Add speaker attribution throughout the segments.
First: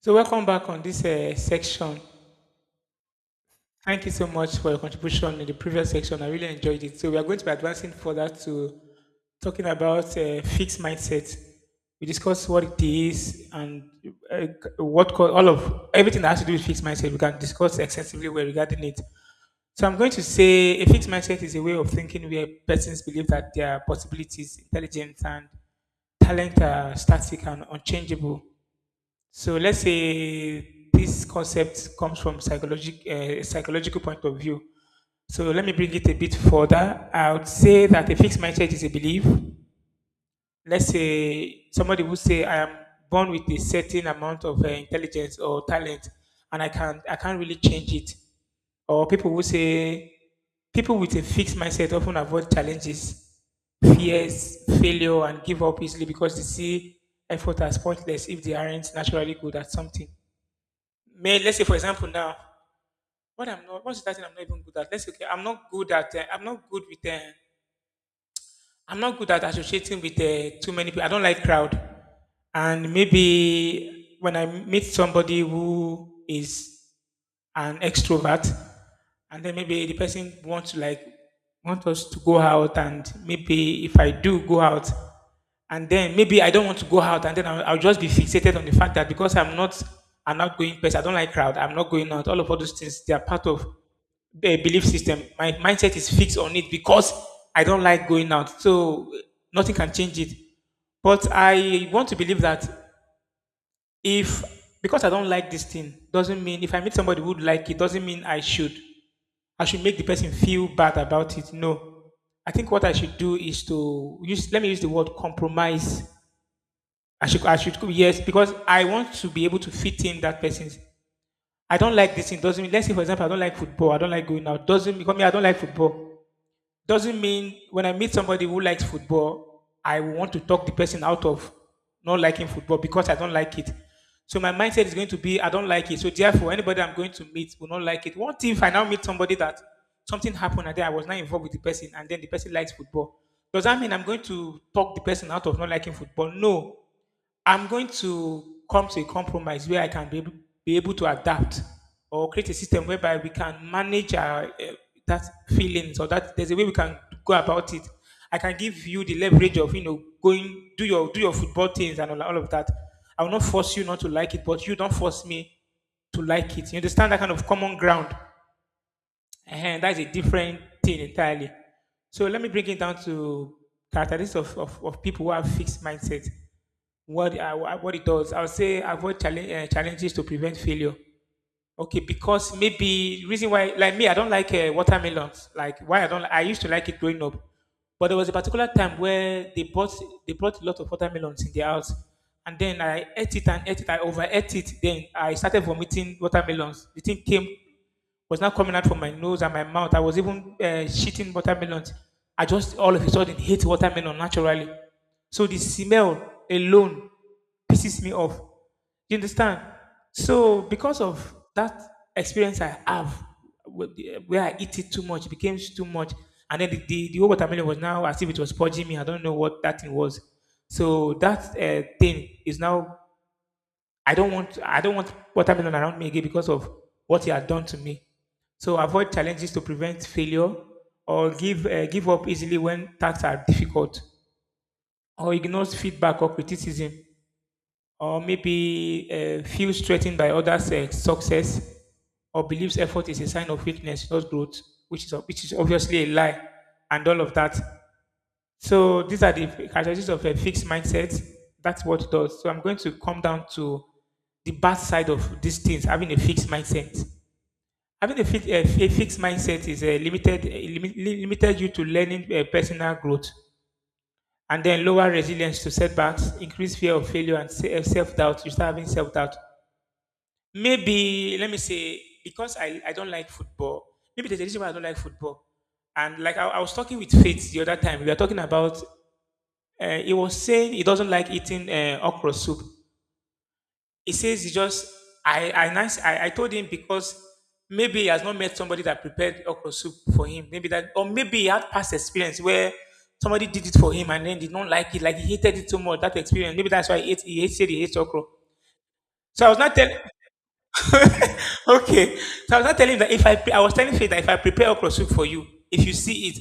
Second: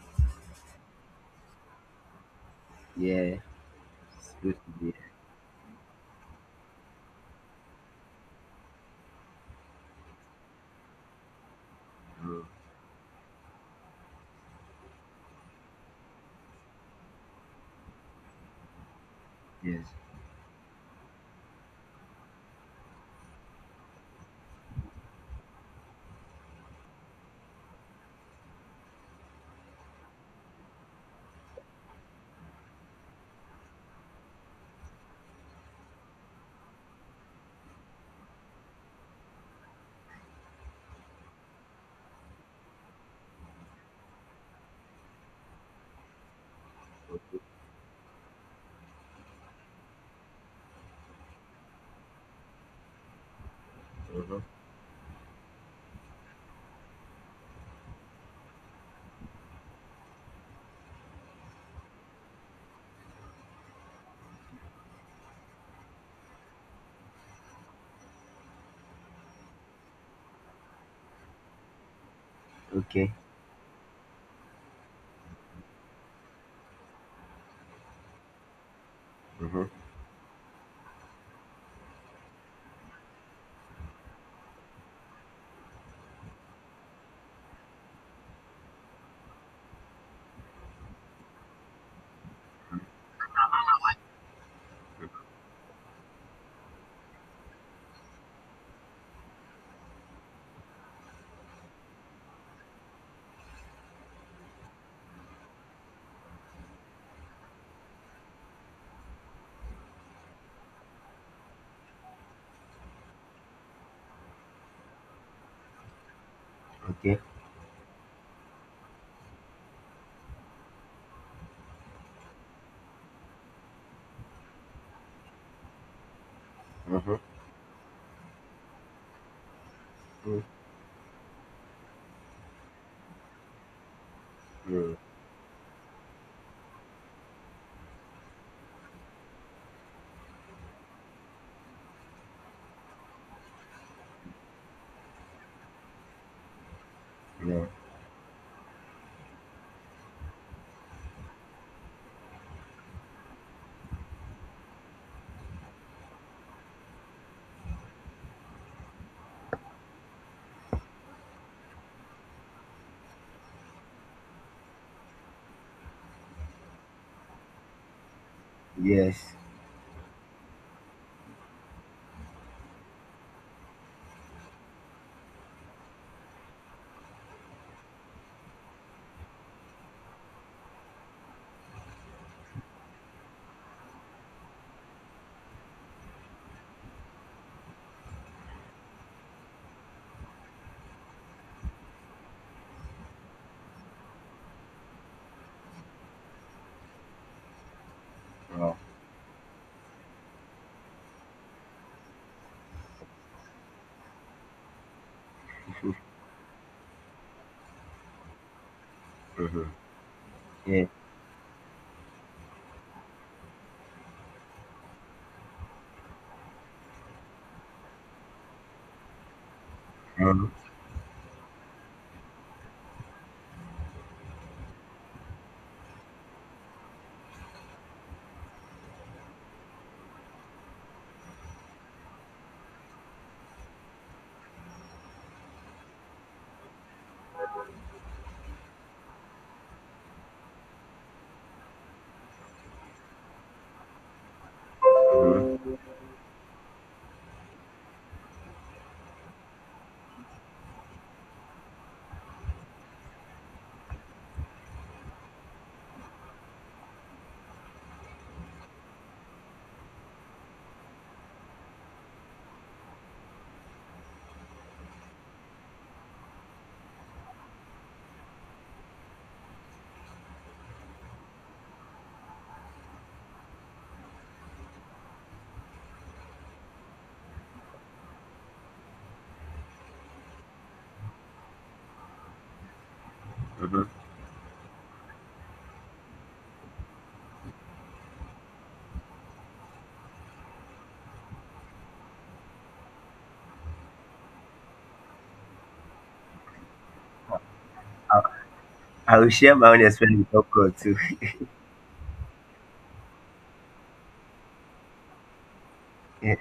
Speaker 1: So welcome back on this section.
Speaker 2: Yeah,
Speaker 1: Thank you so
Speaker 2: it's
Speaker 1: much
Speaker 2: good
Speaker 1: for
Speaker 2: to
Speaker 1: your
Speaker 2: be here.
Speaker 1: contribution in the previous section. I really enjoyed it. So we are going to be advancing further to talking about fixed mindset. We
Speaker 2: Mm,
Speaker 1: discussed what it is and uh, all of everything that has to do with fixed mindset. We can discuss extensively well regarding it. So
Speaker 2: yes.
Speaker 1: I'm going to say a fixed mindset is a way of thinking where persons believe that their possibilities, intelligence, and talent are static and unchangeable. So let's say this concept comes from psychological point of view. So let me bring it a bit further. I would say that a fixed mindset is a belief. Let's say somebody would say I am born with a certain amount of intelligence or talent, and I can't really change it. Or people would say people with a fixed mindset often avoid challenges,
Speaker 2: Mm-hmm.
Speaker 1: fears, failure, and give up easily because they see effort as pointless if they aren't naturally good at something. May Let's say for example now, what's that thing I'm not even good at? Let's say okay, I'm not good at associating with too many people. I don't like crowd. And
Speaker 2: Okay.
Speaker 1: maybe when I meet somebody who is an extrovert, and then
Speaker 2: Mm-hmm.
Speaker 1: maybe the person wants to want us to go out, and maybe if I do go out, and then maybe I don't want to go out, and then I'll just be fixated on the fact that because I'm not an outgoing person, I don't like crowd, I'm not going out. All of all those things they are part of the belief system. My mindset is fixed on it because I don't like going out, so nothing can change it. But I want to believe that if because I don't like this thing doesn't mean if I meet somebody who would like it doesn't mean I should. I should make the person feel bad about it. No, I think what I should do is to use. Let me use the word compromise.
Speaker 2: Okay.
Speaker 1: I should. I should. Yes, because I want to be able to fit in that person's. I don't like this thing. Doesn't mean. Let's say for example, I don't like football. I don't like going out. Doesn't because me. I don't like football
Speaker 2: Mm-hmm.
Speaker 1: doesn't mean when I meet somebody who likes football, I will want to talk the person out of not liking football because I don't like it. So my mindset is
Speaker 2: Mm-hmm.
Speaker 1: going to be I don't like it. So therefore, anybody I'm going to meet will not like it. What if I now meet somebody that something happened and then I was not involved with the person and then the person likes football? Does that mean I'm going to talk the person out of not liking football? No. I'm
Speaker 2: Yeah.
Speaker 1: going to come to a compromise where I can be able to adapt or create a system whereby we can manage our, that feelings, or that there's a way we can go about it. I can give you the leverage of, you know, going do your football things and all of that. I will not force you not to like it, but you don't force me to like it. You understand that kind of common ground,
Speaker 2: Yes.
Speaker 1: and that's a different thing entirely. So let me bring it down to characteristics of, of people who have fixed mindset. What what it does. I would say avoid challenges to prevent failure. Okay, because maybe reason why, like me, I don't like watermelons. Like why I don't, I used to like it growing up, but there was a particular time where they brought a lot of watermelons in their house, and then I ate it and ate it. I overate it. Then I started vomiting watermelons. The thing came was not coming
Speaker 2: Wow.
Speaker 1: out from my nose and my mouth. I was even shitting watermelons. I just all of a sudden hate watermelon naturally. So the smell alone pisses me off. You understand?
Speaker 2: Mm-hmm.
Speaker 1: So
Speaker 2: Yeah.
Speaker 1: because of that experience I have, where I eat it too much, it became too much, and then the whole watermelon was now as if it was purging me. I don't know what that thing was.
Speaker 2: Um,
Speaker 1: So that thing is now. I don't want what happened around me again because of what he had done to me. So avoid challenges to prevent failure, or give up easily when tasks are difficult, or ignores feedback or criticism, or maybe feels threatened by others' success, or believes effort is a sign of weakness, not growth, which is obviously a lie and all of that. So these are the characteristics of a fixed mindset. That's what it does. So I'm going to come down to the bad side of these things. Having a fixed mindset. Having a fixed mindset is a limited you to learning, personal growth, and then lower resilience to setbacks, increased fear of failure, and self doubt. You start having self doubt. Maybe let me say because I don't like football. Maybe there's a reason why I don't like football. And like I was talking with Faith the other time, we were talking about he was saying he doesn't like eating okra soup.
Speaker 2: Mm-hmm.
Speaker 1: He says he just I told him because maybe he has not met somebody that prepared okra soup for him. Maybe that, or maybe he had past experience where somebody did it for him and then did not like it, like he hated it so much that experience. Maybe that's why he hates okra.
Speaker 2: I will
Speaker 1: So I
Speaker 2: share
Speaker 1: was
Speaker 2: my
Speaker 1: not
Speaker 2: own
Speaker 1: telling.
Speaker 2: experience with popcorn too.
Speaker 1: Okay. So I was not telling you that if I pre- I was telling Faith that if I prepare okra soup for you, if you see
Speaker 2: Yeah.
Speaker 1: it,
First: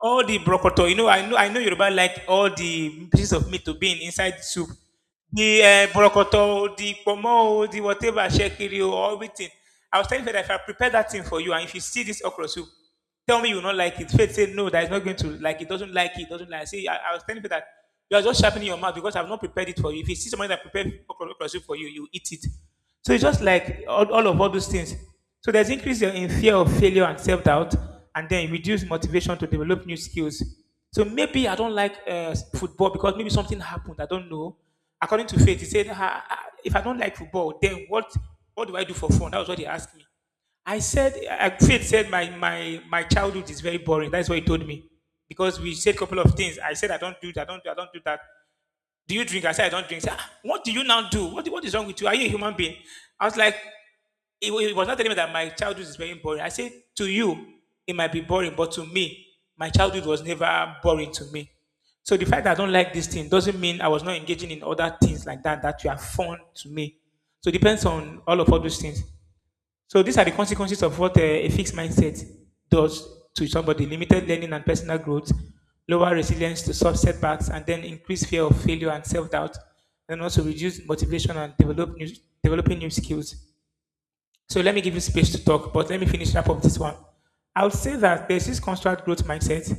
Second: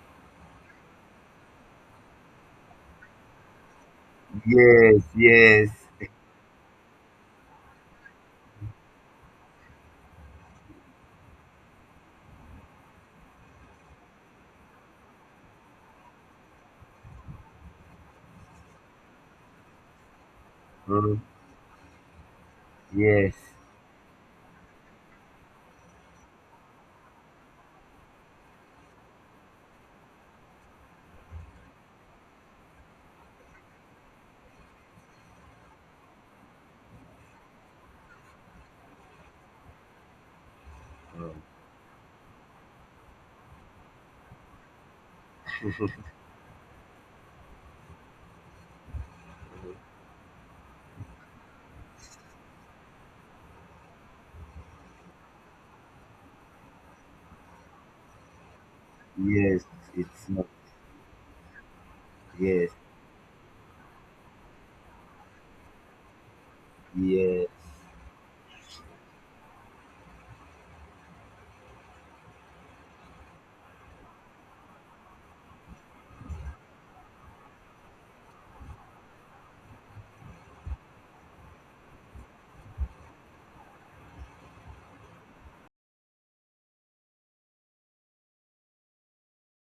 Speaker 1: all the brokoto, you know, I know Yoruba, like all the pieces of meat to be in inside the soup.
Speaker 2: Yes.
Speaker 1: The
Speaker 2: Yes.
Speaker 1: brokoto, the pomo, the whatever, shekiri, or everything. I was telling Faith that if I prepare that thing for you, and if you see this okra soup, tell me you will not like it. Faith said, "No, that is not going to like it. Doesn't like it. Doesn't like it." See, I was telling you that you are just sharpening your mouth because I've not prepared it for you. If you see somebody that prepared
Speaker 2: Mm,
Speaker 1: okorosu for you, you eat it. So it's
Speaker 2: yes.
Speaker 1: just like all of all those things. So there's increase in fear of failure and self doubt, and then reduce motivation to develop new skills. So maybe I don't like football because maybe something happened. I don't know. According to faith, he said, "Ah, ah, if I don't like football, then what? What do I do for fun?" That was what he asked me. I said, I Faith said my childhood is very boring. That's what he told me. Because we said a
Speaker 2: Mm.
Speaker 1: couple of things. I said, I don't do that. Do you drink? I said, I don't drink. He said, "Ah, what do you now do? What is wrong with you? Are you a human being?" I was like, was not telling me that my childhood is very boring. I said, to you, it might be boring, but to me,
Speaker 2: Yes.
Speaker 1: my childhood was
Speaker 2: It's not.
Speaker 1: never boring to me. So the fact that I
Speaker 2: Yes.
Speaker 1: don't like this thing doesn't mean I was not engaging in other things like that that were fun to me.
Speaker 2: Yes.
Speaker 1: So it depends on all those things. So these are the consequences of what a fixed mindset does to somebody: limited learning and personal growth, lower resilience to soft setbacks, and then increased fear of failure and self doubt, and also reduced motivation and developing new skills. So let me give you space to talk, but let me finish up of this one. I would say that there's this construct growth mindset.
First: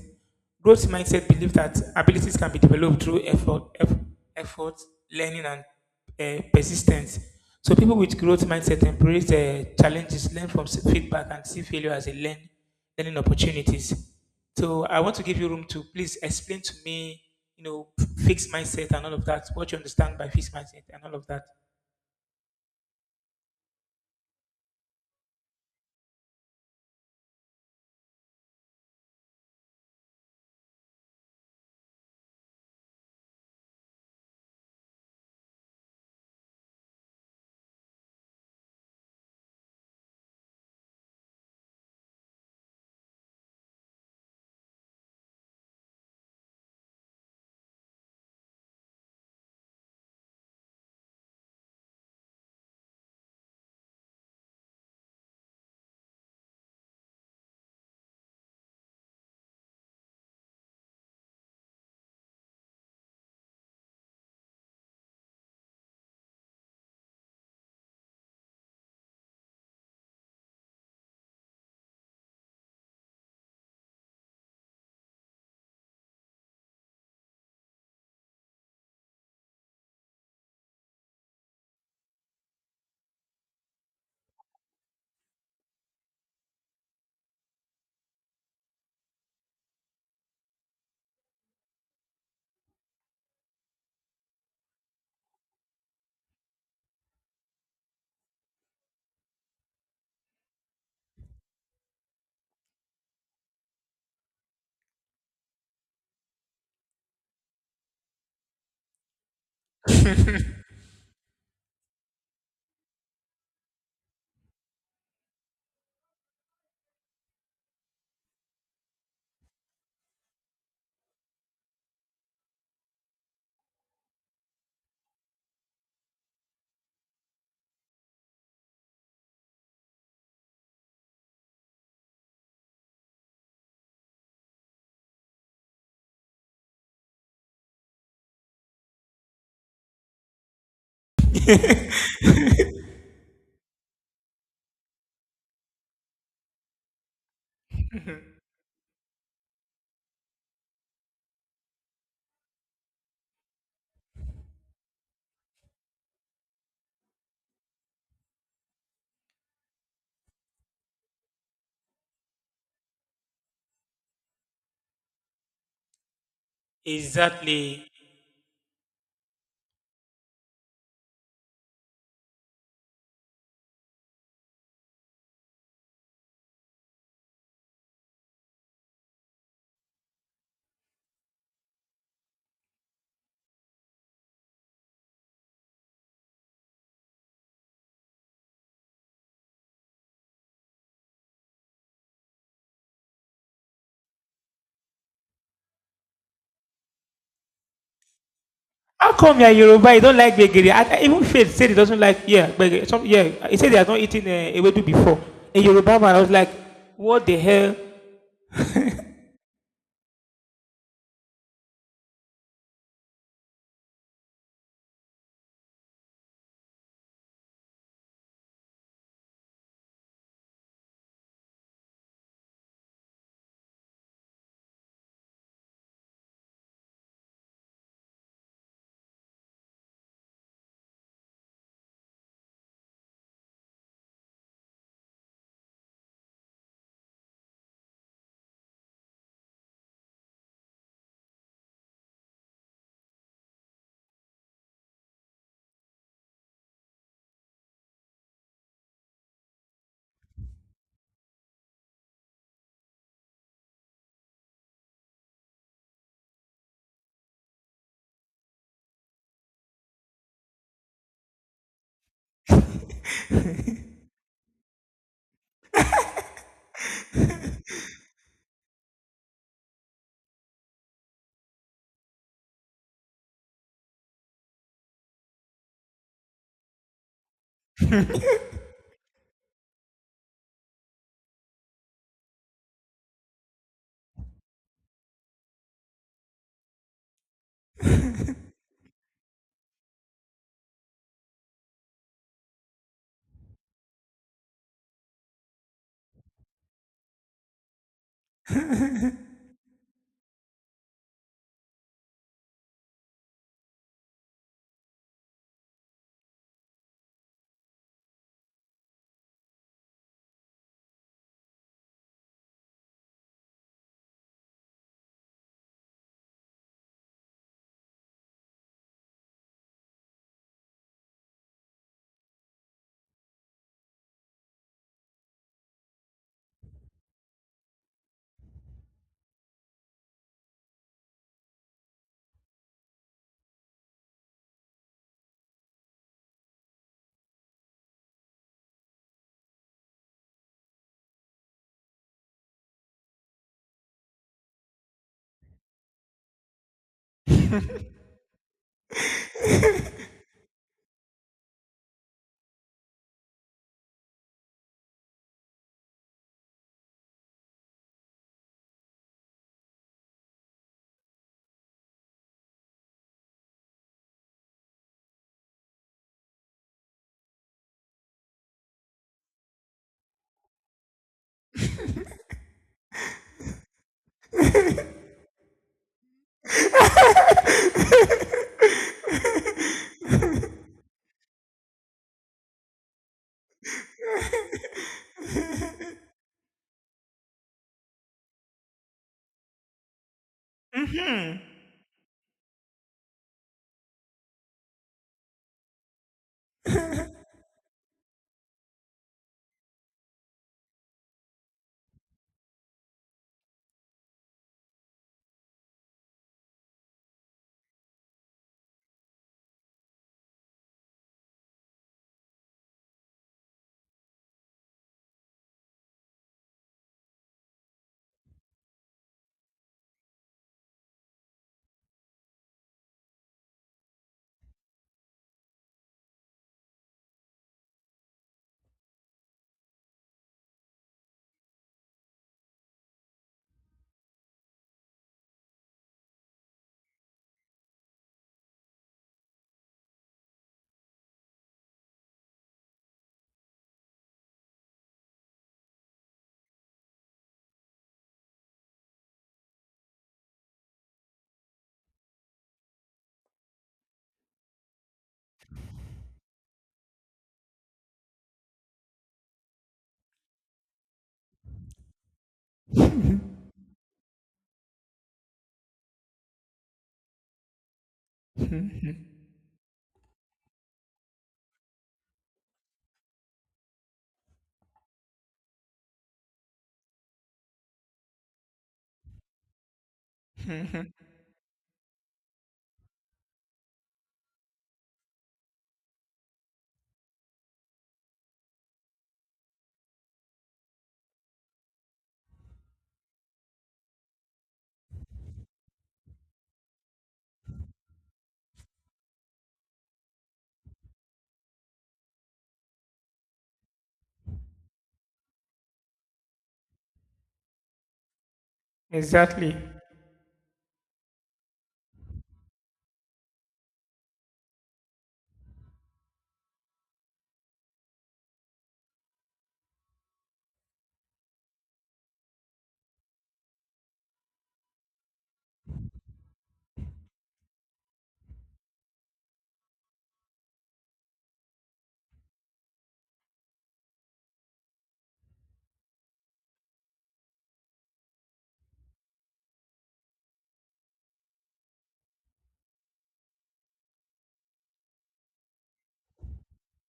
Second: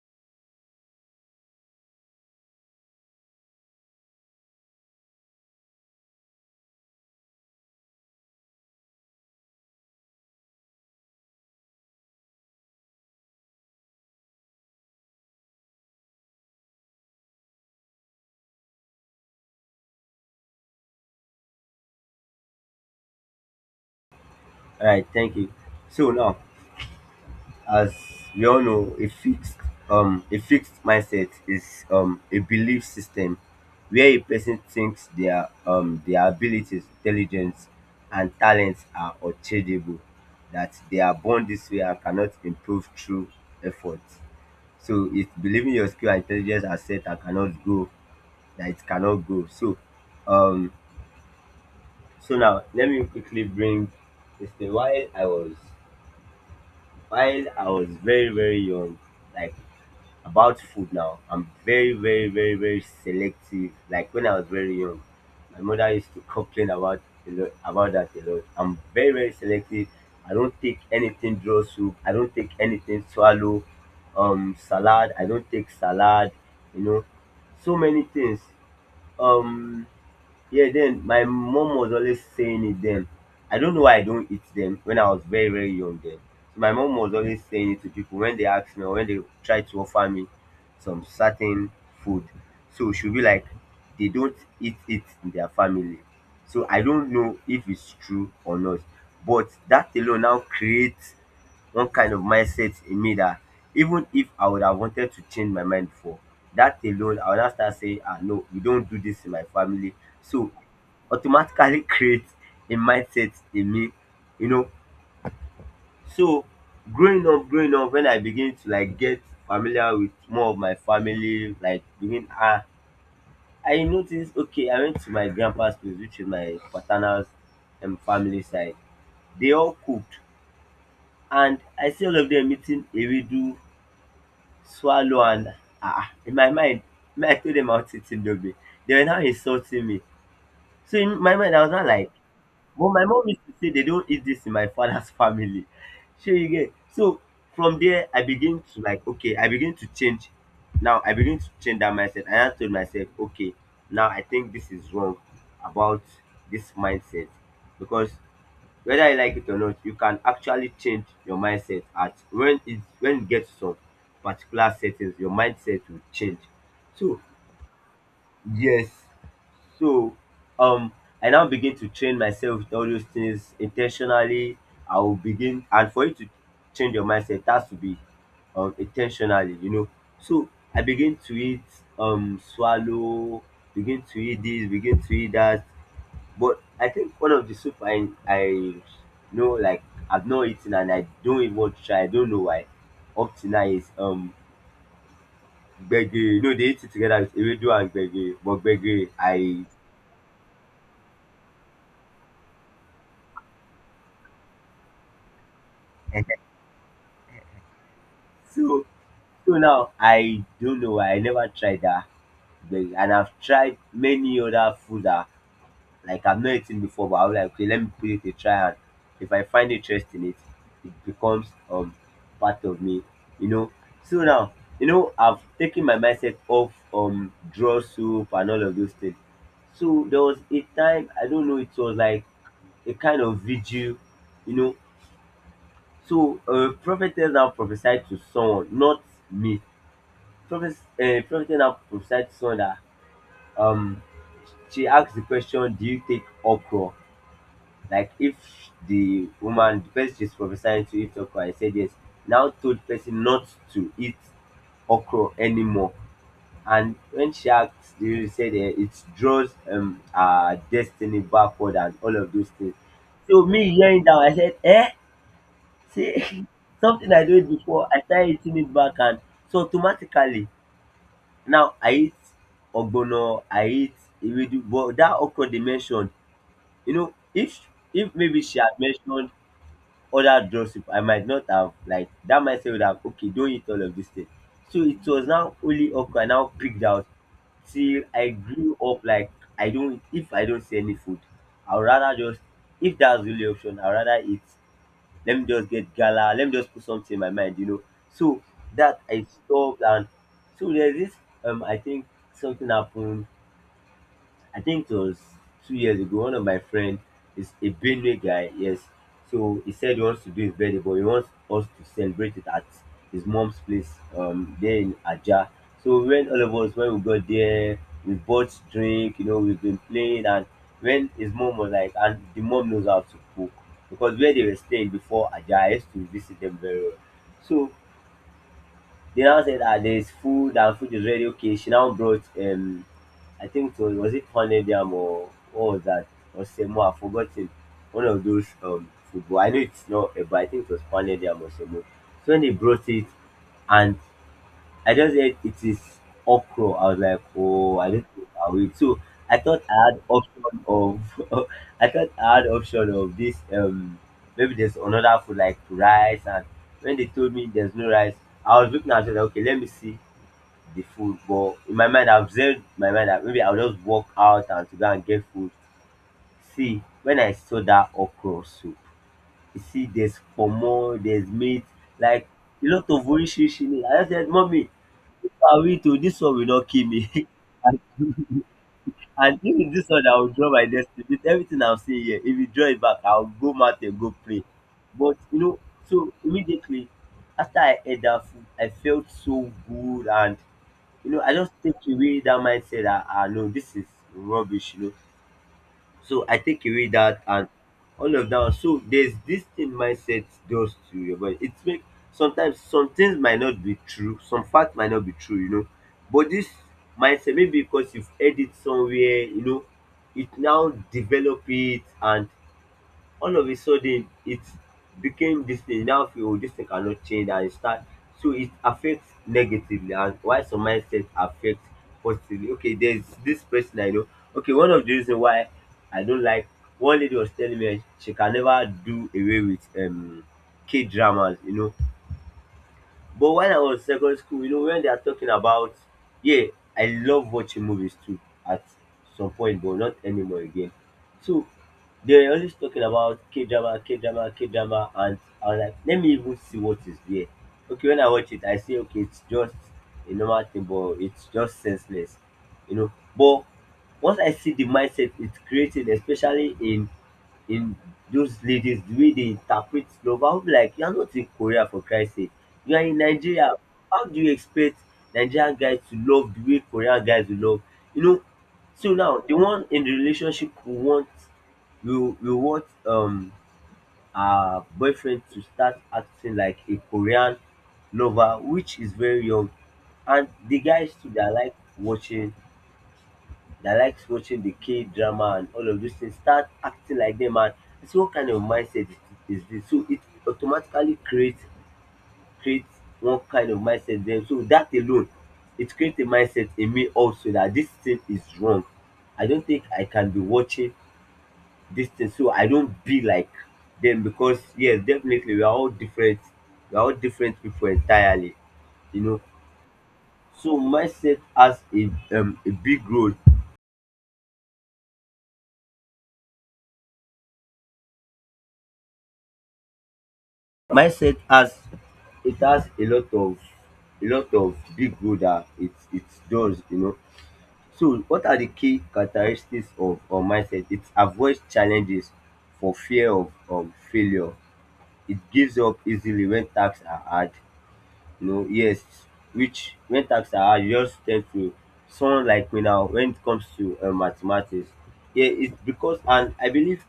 Speaker 1: Growth mindset believe that abilities can be developed through effort, learning, and persistence. So people with growth mindset embrace challenges, learn from feedback, and see failure as learning opportunities. So I want to give you room to please explain to me, you know, fixed mindset and all of that. What you understand by fixed mindset and all of
Speaker 2: All right. Thank you. So now, as we all know, a fixed mindset is a belief system where a person thinks their abilities, intelligence, and talents are unchangeable, that they are born this way and cannot improve through effort. So it's believing your skill and intelligence are set and cannot grow, that it cannot grow. Um so now let me quickly bring this thing. While I was very, very young, like about food, now I'm very, very, very, very selective. Like when I was very young, my mother used to complain about, a lot, about that a lot. I'm very, very selective. I don't take anything draw soup, I don't take anything swallow, salad, I don't take salad, you know, so many things. Um yeah, then my mom was always saying it then. I don't know why I don't eat them when I was very, very young then. So my mom was always saying it to people when they ask me or when they try to offer me some certain food. So she'll be like, they don't eat it in their family. So I don't know if it's true or not. But that alone now creates one kind of mindset in me that, even if I would have wanted to change my mind before, that alone I would now start saying, ah, no, we don't do this in my family.
Speaker 1: that.
Speaker 2: So automatically create a mindset in me, you know. So growing up, when I begin to like get familiar with more of my family, like I noticed, okay, I went to my grandpa's place, which is my paternal's family side. They all cooked, and I see all of them eating ewedu swallow, and in my mind, me, I told them I was eating dobe. They were now insulting me, so in my mind I was not like, but my mom used to say they don't eat this in my father's family. So you get. So from there I begin to like, okay, I begin to change. Now I begin to change that mindset. And I told myself, okay, now I think this is wrong about this mindset, because whether you like it or not, you can actually change your mindset. At when it when it gets to some particular settings, your mindset will change. So
Speaker 1: Exactly.
Speaker 2: yes, so um I now begin to train myself with all those things intentionally. I will begin, and for you to change your mindset, it has to be intentionally, you know. So I begin to eat swallow, begin to eat this, begin to eat that. But I think one of the soup I know, like, I've not eaten and I don't even want to try. I don't know why. Up to now is gbegiri. No, they eat it together with ewedu and gbegiri. But gbegiri,
Speaker 1: How come you're
Speaker 2: I
Speaker 1: Yoruba? You don't like gbegiri? I even Faith said he doesn't like, yeah, gbegiri. Some, yeah, he said he has not eaten ewedu before. A Yoruba man, I was like, what the hell?
Speaker 2: so so now I don't know why I never tried that. Gbegiri. And I've tried many other food that, like, I've not eaten before, but I am like, okay, let me put it a try. And if I find interest in it, it becomes part of me, you know. So now, I've taken my mindset off draw soup and all of those things. So there was a time, I don't know, it was like a kind of vigil, you know. So prophetess now prophesied to someone, not me. Prophet, prophetess now prophesied to someone that, um she asked the question, "Do you take okra?" Like if the woman the person she's prophesying to eat okra. I said yes. Now told the person not to eat okra anymore. And when she asked, the said, it draws her destiny backward and all of those things. So me hearing that, I said, see. Something I did before, I started eating it back. And so automatically, now I eat ogbono, I eat ewedu, but that okra they mentioned, you know, if maybe she had mentioned other draw soup, I might not have, like, that mindset would have, okay, don't eat all of this thing. So it was now only okra I now picked out. Till I grew up, like, I don't, if I don't see any food, I would rather just, if that's the only option, I'd rather eat. Let me just get gala, let me just put something in my mind. So that I stopped. And so there's this, I think something happened, I think it was 2 years ago, one of my friend is a Benue guy, yes. So he said he wants to do his birthday, but he wants us to celebrate it at his mom's place, there in Aja. So when all of us, when we got there, we bought drink, we've been playing, and when his mom was like, and the mom knows how to cook, because where they were staying before Aja, I used to visit them very well. So they now said that there's food and food is ready. Okay, she now brought, I think it was it honeydeam or what was that, or semo, I've forgotten. One of those, food I know. It's not but I think it was honeydeam or semo. So when they brought it, and I just said it is okra. I was like, oh, I do not know how it. So I thought I had option of, I thought I had option of this. Maybe there's another food like rice. And when they told me there's no rice, I was looking at it like, okay, let me see the food. But in my mind, I've said my mind that maybe I'll just walk out and to go and get food. See, when I saw that okra soup, you see, there's pomo, there's meat, like a lot of orishishi in it. I just said, mommy, are we, to this one will not kill me? and and if it's this one, I will draw my destiny. With everything I've seen here, if you draw it back, I'll go mad and go play. But you know, so immediately after I ate that food, I felt so good, and I
Speaker 1: Mm-hmm.
Speaker 2: just take away that mindset that, ah, no, this is rubbish. So I take away that and all of that. So there's this thing mindset does to your body. It's make, sometimes some things might not be true, some facts might not be true, you know. But this mindset, maybe because you've heard it somewhere, it now develop it, and all of a sudden it became this thing. You now feel, oh, this thing cannot change, and you start. So it affects negatively, and why some mindset affect positively. Okay, there's this person I know. Okay, one of the reason why I don't like, one lady was telling me she can never do away with K dramas. But when I was secondary school, when they are talking about, yeah, I love watching movies too at some point, but not anymore again. So they're always talking about K drama, K drama, K drama, and I'm like, let me even see what is there. Okay, when I watch it, I say, okay, it's just a normal thing, but it's just senseless. But once I see the mindset it's creating, especially in those ladies the way they interpret love, I will be like, you are not in Korea for Christ's sake. You are in Nigeria. How do you expect Nigerian guys to love the way Korean guys will love? You know, so now the one in the relationship we want our boyfriend to start acting like a Korean lover, which is very young. And the guys too, they are like watching that, likes watching the K drama and all of those things, start acting like them. And I say, what kind of mindset is this? So it automatically creates one kind of mindset then, so that alone, it creates a mindset in me also that this thing is wrong. I don't think I can be watching this thing so I don't be like them, because yes, definitely we are all different, people entirely, you know.
Speaker 1: Exactly.
Speaker 2: So mindset has a big role. Mindset has a lot of, big role that it does, you know. So what are the key characteristics of mindset? It avoids challenges for fear of failure. It gives up easily when tasks are hard, you know. Yes, which, when tasks are hard you just tend to, someone like me now when it comes to mathematics. Yeah, it's because, and I believe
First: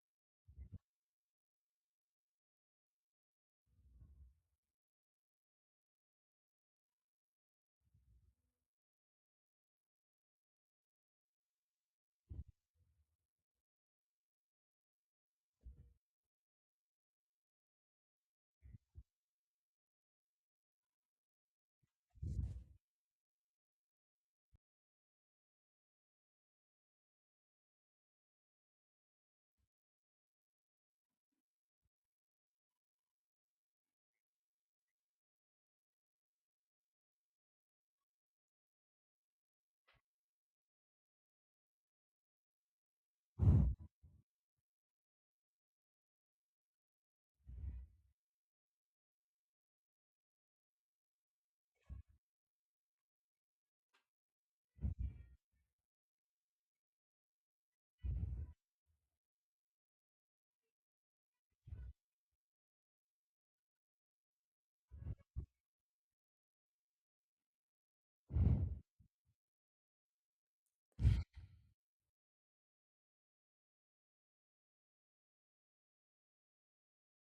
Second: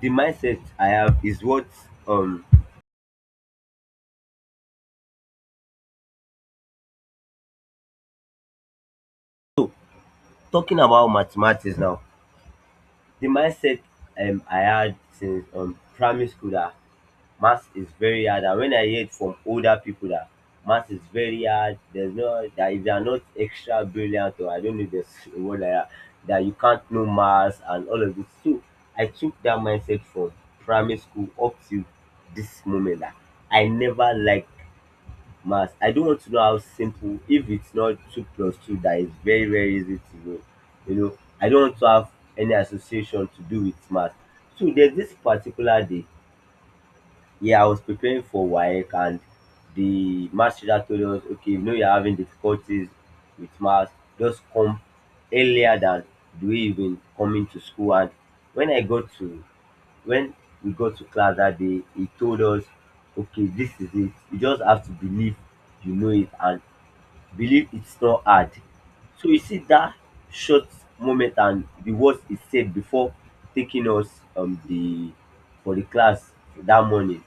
Speaker 2: the mindset I have is what, um so, talking about mathematics now, the mindset I had since primary school that maths is very hard. And when I hear from older people that maths is very hard, there's no, that if you are not extra brilliant, or I don't know this word like that, that you can't know maths and all of this. So I took that mindset from primary school up to this moment, that I never liked math. I do not want to know how simple, if it's not two plus two that is very very easy to know, you know. I don't want to have any association to do with math. So there's this particular day, yeah, I was preparing for WAEC, and the math teacher told us, okay, you know you're having difficulties with math, just come earlier than do way you coming to school. And when i got to when we got to class that day, he told us, okay, this is it, you just have to believe, you know it, and believe it's not hard. So you see that short moment and the words he said before taking us, the for the class that morning,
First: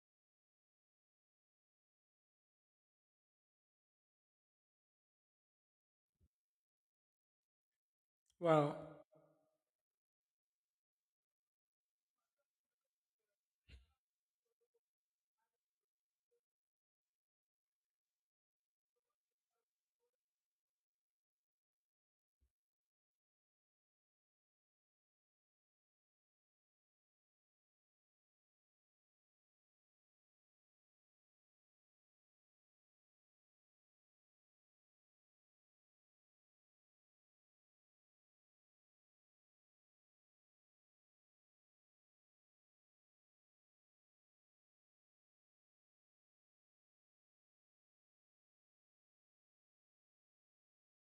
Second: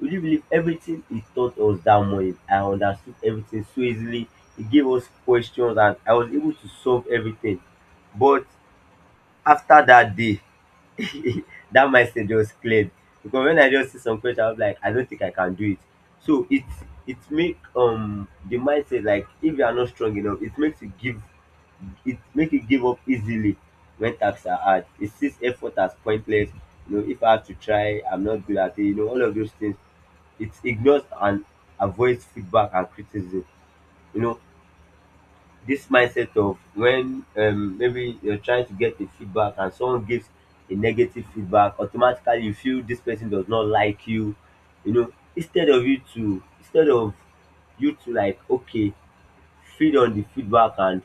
Speaker 2: would you believe, everything he taught us that morning I understood everything so easily. He gave us questions and I was able to solve everything. But
Speaker 1: Wow.
Speaker 2: after that day that mindset just cleared, because when I just see some question, I was like, I don't think I can do it. So it make the mindset, like if you are not strong enough, it makes you give, it make you give up easily when tasks are hard. It sees effort as pointless. You know, if I have to try, I'm not good at it. You know, all of those things. It ignores and avoids feedback and criticism. You know, this mindset of when maybe you're trying to get a feedback and someone gives a negative feedback, automatically you feel this person does not like you. You know, instead of you to, like, okay, feed on the feedback, and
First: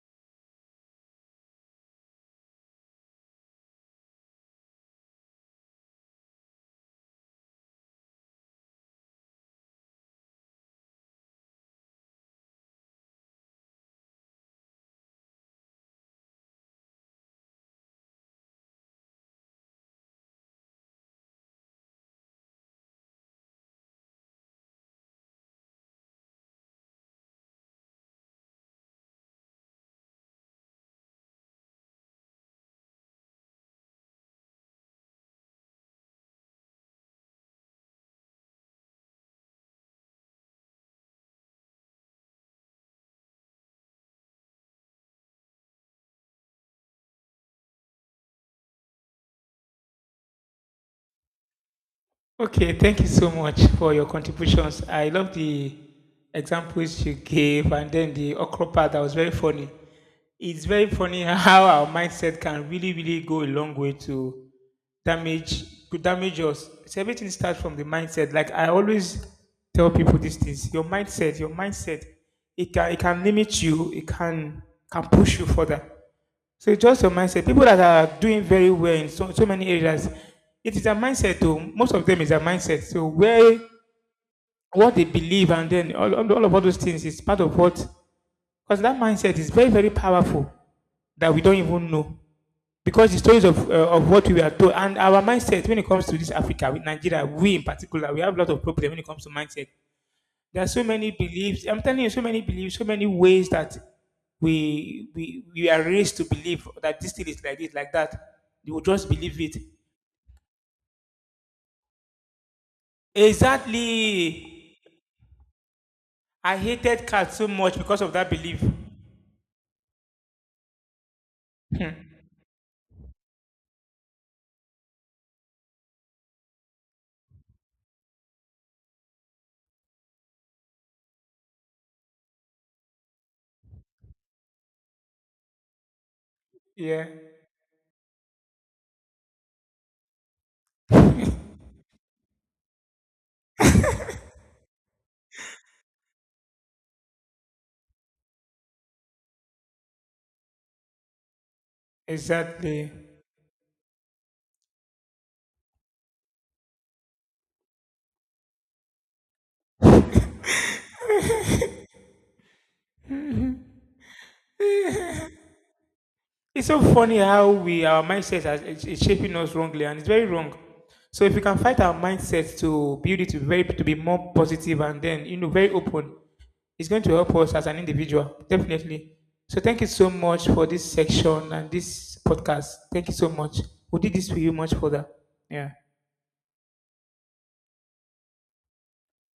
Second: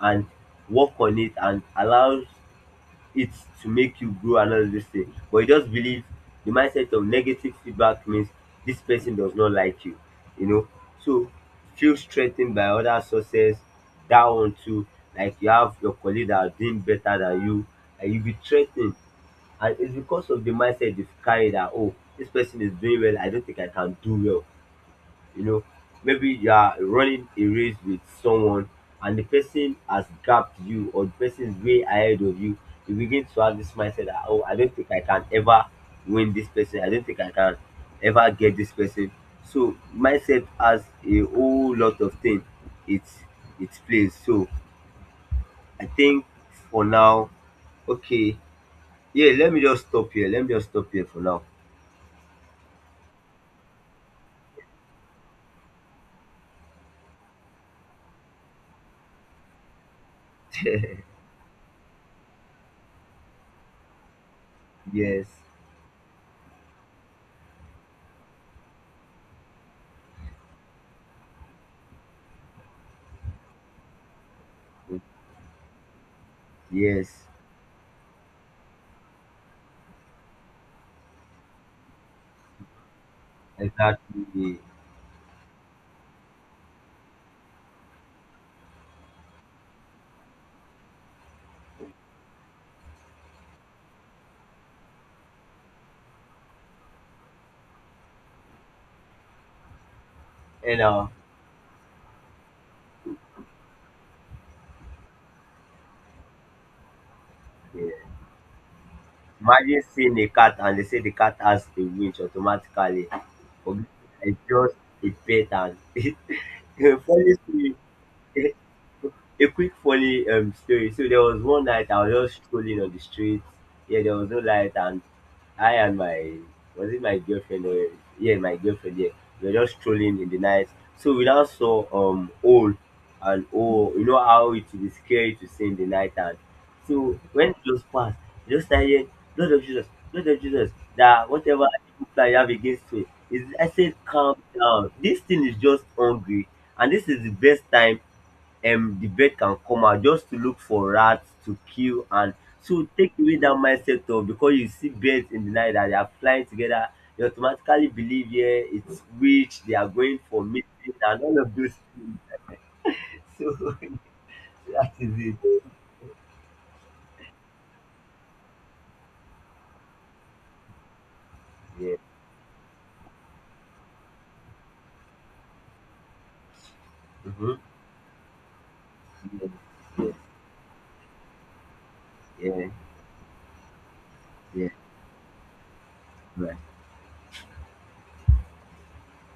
Speaker 2: and work on it and allow it to make you grow and all this thing. But you just believe the mindset of negative feedback means this person does not like you know. So feel strengthened by other sources. That one too, like you have your colleague that are doing better than you, and you be threatened. And it's because of the mindset you've carried that, oh, this person is doing well, I don't think I can do well, you know. Maybe you are running a race with someone and the person has gapped you, or the person is way ahead of you, you begin to have this mindset that, oh, I don't think I can ever win this person, I don't think I can ever get this person. So mindset has a whole lot of things, it it plays. So I think for now, okay, yeah, let me just stop here, let me just stop here for now.
Speaker 1: Okay, thank you so much for your contributions. I love the examples you gave and then the okra part that was very funny. It's very funny how our mindset can really, really go a long way to
Speaker 2: Yes.
Speaker 1: damage could damage us. So everything starts from the mindset. Like I always tell people these things. Your mindset, it can limit you, it can push you further. So it's just your
Speaker 2: Yes.
Speaker 1: mindset. People that are doing very well in so many areas, it is a mindset too. Most of them is a mindset. So where
Speaker 2: Exactly.
Speaker 1: what they believe and then all of all those things is part of what, because that mindset is very, very powerful that we don't even know, because the stories of what we are told and our mindset when it comes to this Africa, with Nigeria, we in particular, we have a lot of problem when it comes to mindset. There are
Speaker 2: And
Speaker 1: so many
Speaker 2: now.
Speaker 1: beliefs. I'm telling you, so many beliefs, so many ways that we are raised to believe that this thing is like this, like
Speaker 2: Yeah.
Speaker 1: that. You will just believe it.
Speaker 2: Imagine seeing a cat and they say the cat has a winch automatically. Forget, it's just
Speaker 1: Exactly.
Speaker 2: a pet, and
Speaker 1: I hated
Speaker 2: funny
Speaker 1: cats so
Speaker 2: story.
Speaker 1: much because of that belief.
Speaker 2: A quick funny story. So there was one night I was just strolling on the street. Yeah, there was no light, and I and my was it my girlfriend or yeah, my girlfriend. Yeah, we were just strolling in the night. So we now saw owl, and oh, you know how it will be scary to see in the night. And
Speaker 1: Yeah,
Speaker 2: so when it just passed, we just started, Lord of Jesus, Lord of Jesus. That whatever evil plan you have against me is, I said calm down. This thing is just hungry, and this is the best time debate can come out just to look for rats to kill. And so
Speaker 1: exactly.
Speaker 2: take away that mindset of, because you see birds in the night that they are flying together, you automatically believe, yeah, it's witch, they are going for meeting and all of those things. So that is it.
Speaker 1: It's so funny how we our mindset is shaping us wrongly, and it's very wrong. So if we can fight our
Speaker 2: Yeah.
Speaker 1: mindset to build it to very to be more positive and then, you know, very open, it's going to help us
Speaker 2: Mm-hmm.
Speaker 1: as an individual definitely. So thank you so
Speaker 2: Yeah.
Speaker 1: much for this section and this
Speaker 2: Yeah, yeah.
Speaker 1: podcast. Thank you so much. We did this for you
Speaker 2: Yeah.
Speaker 1: much further. Yeah.
Speaker 2: Right.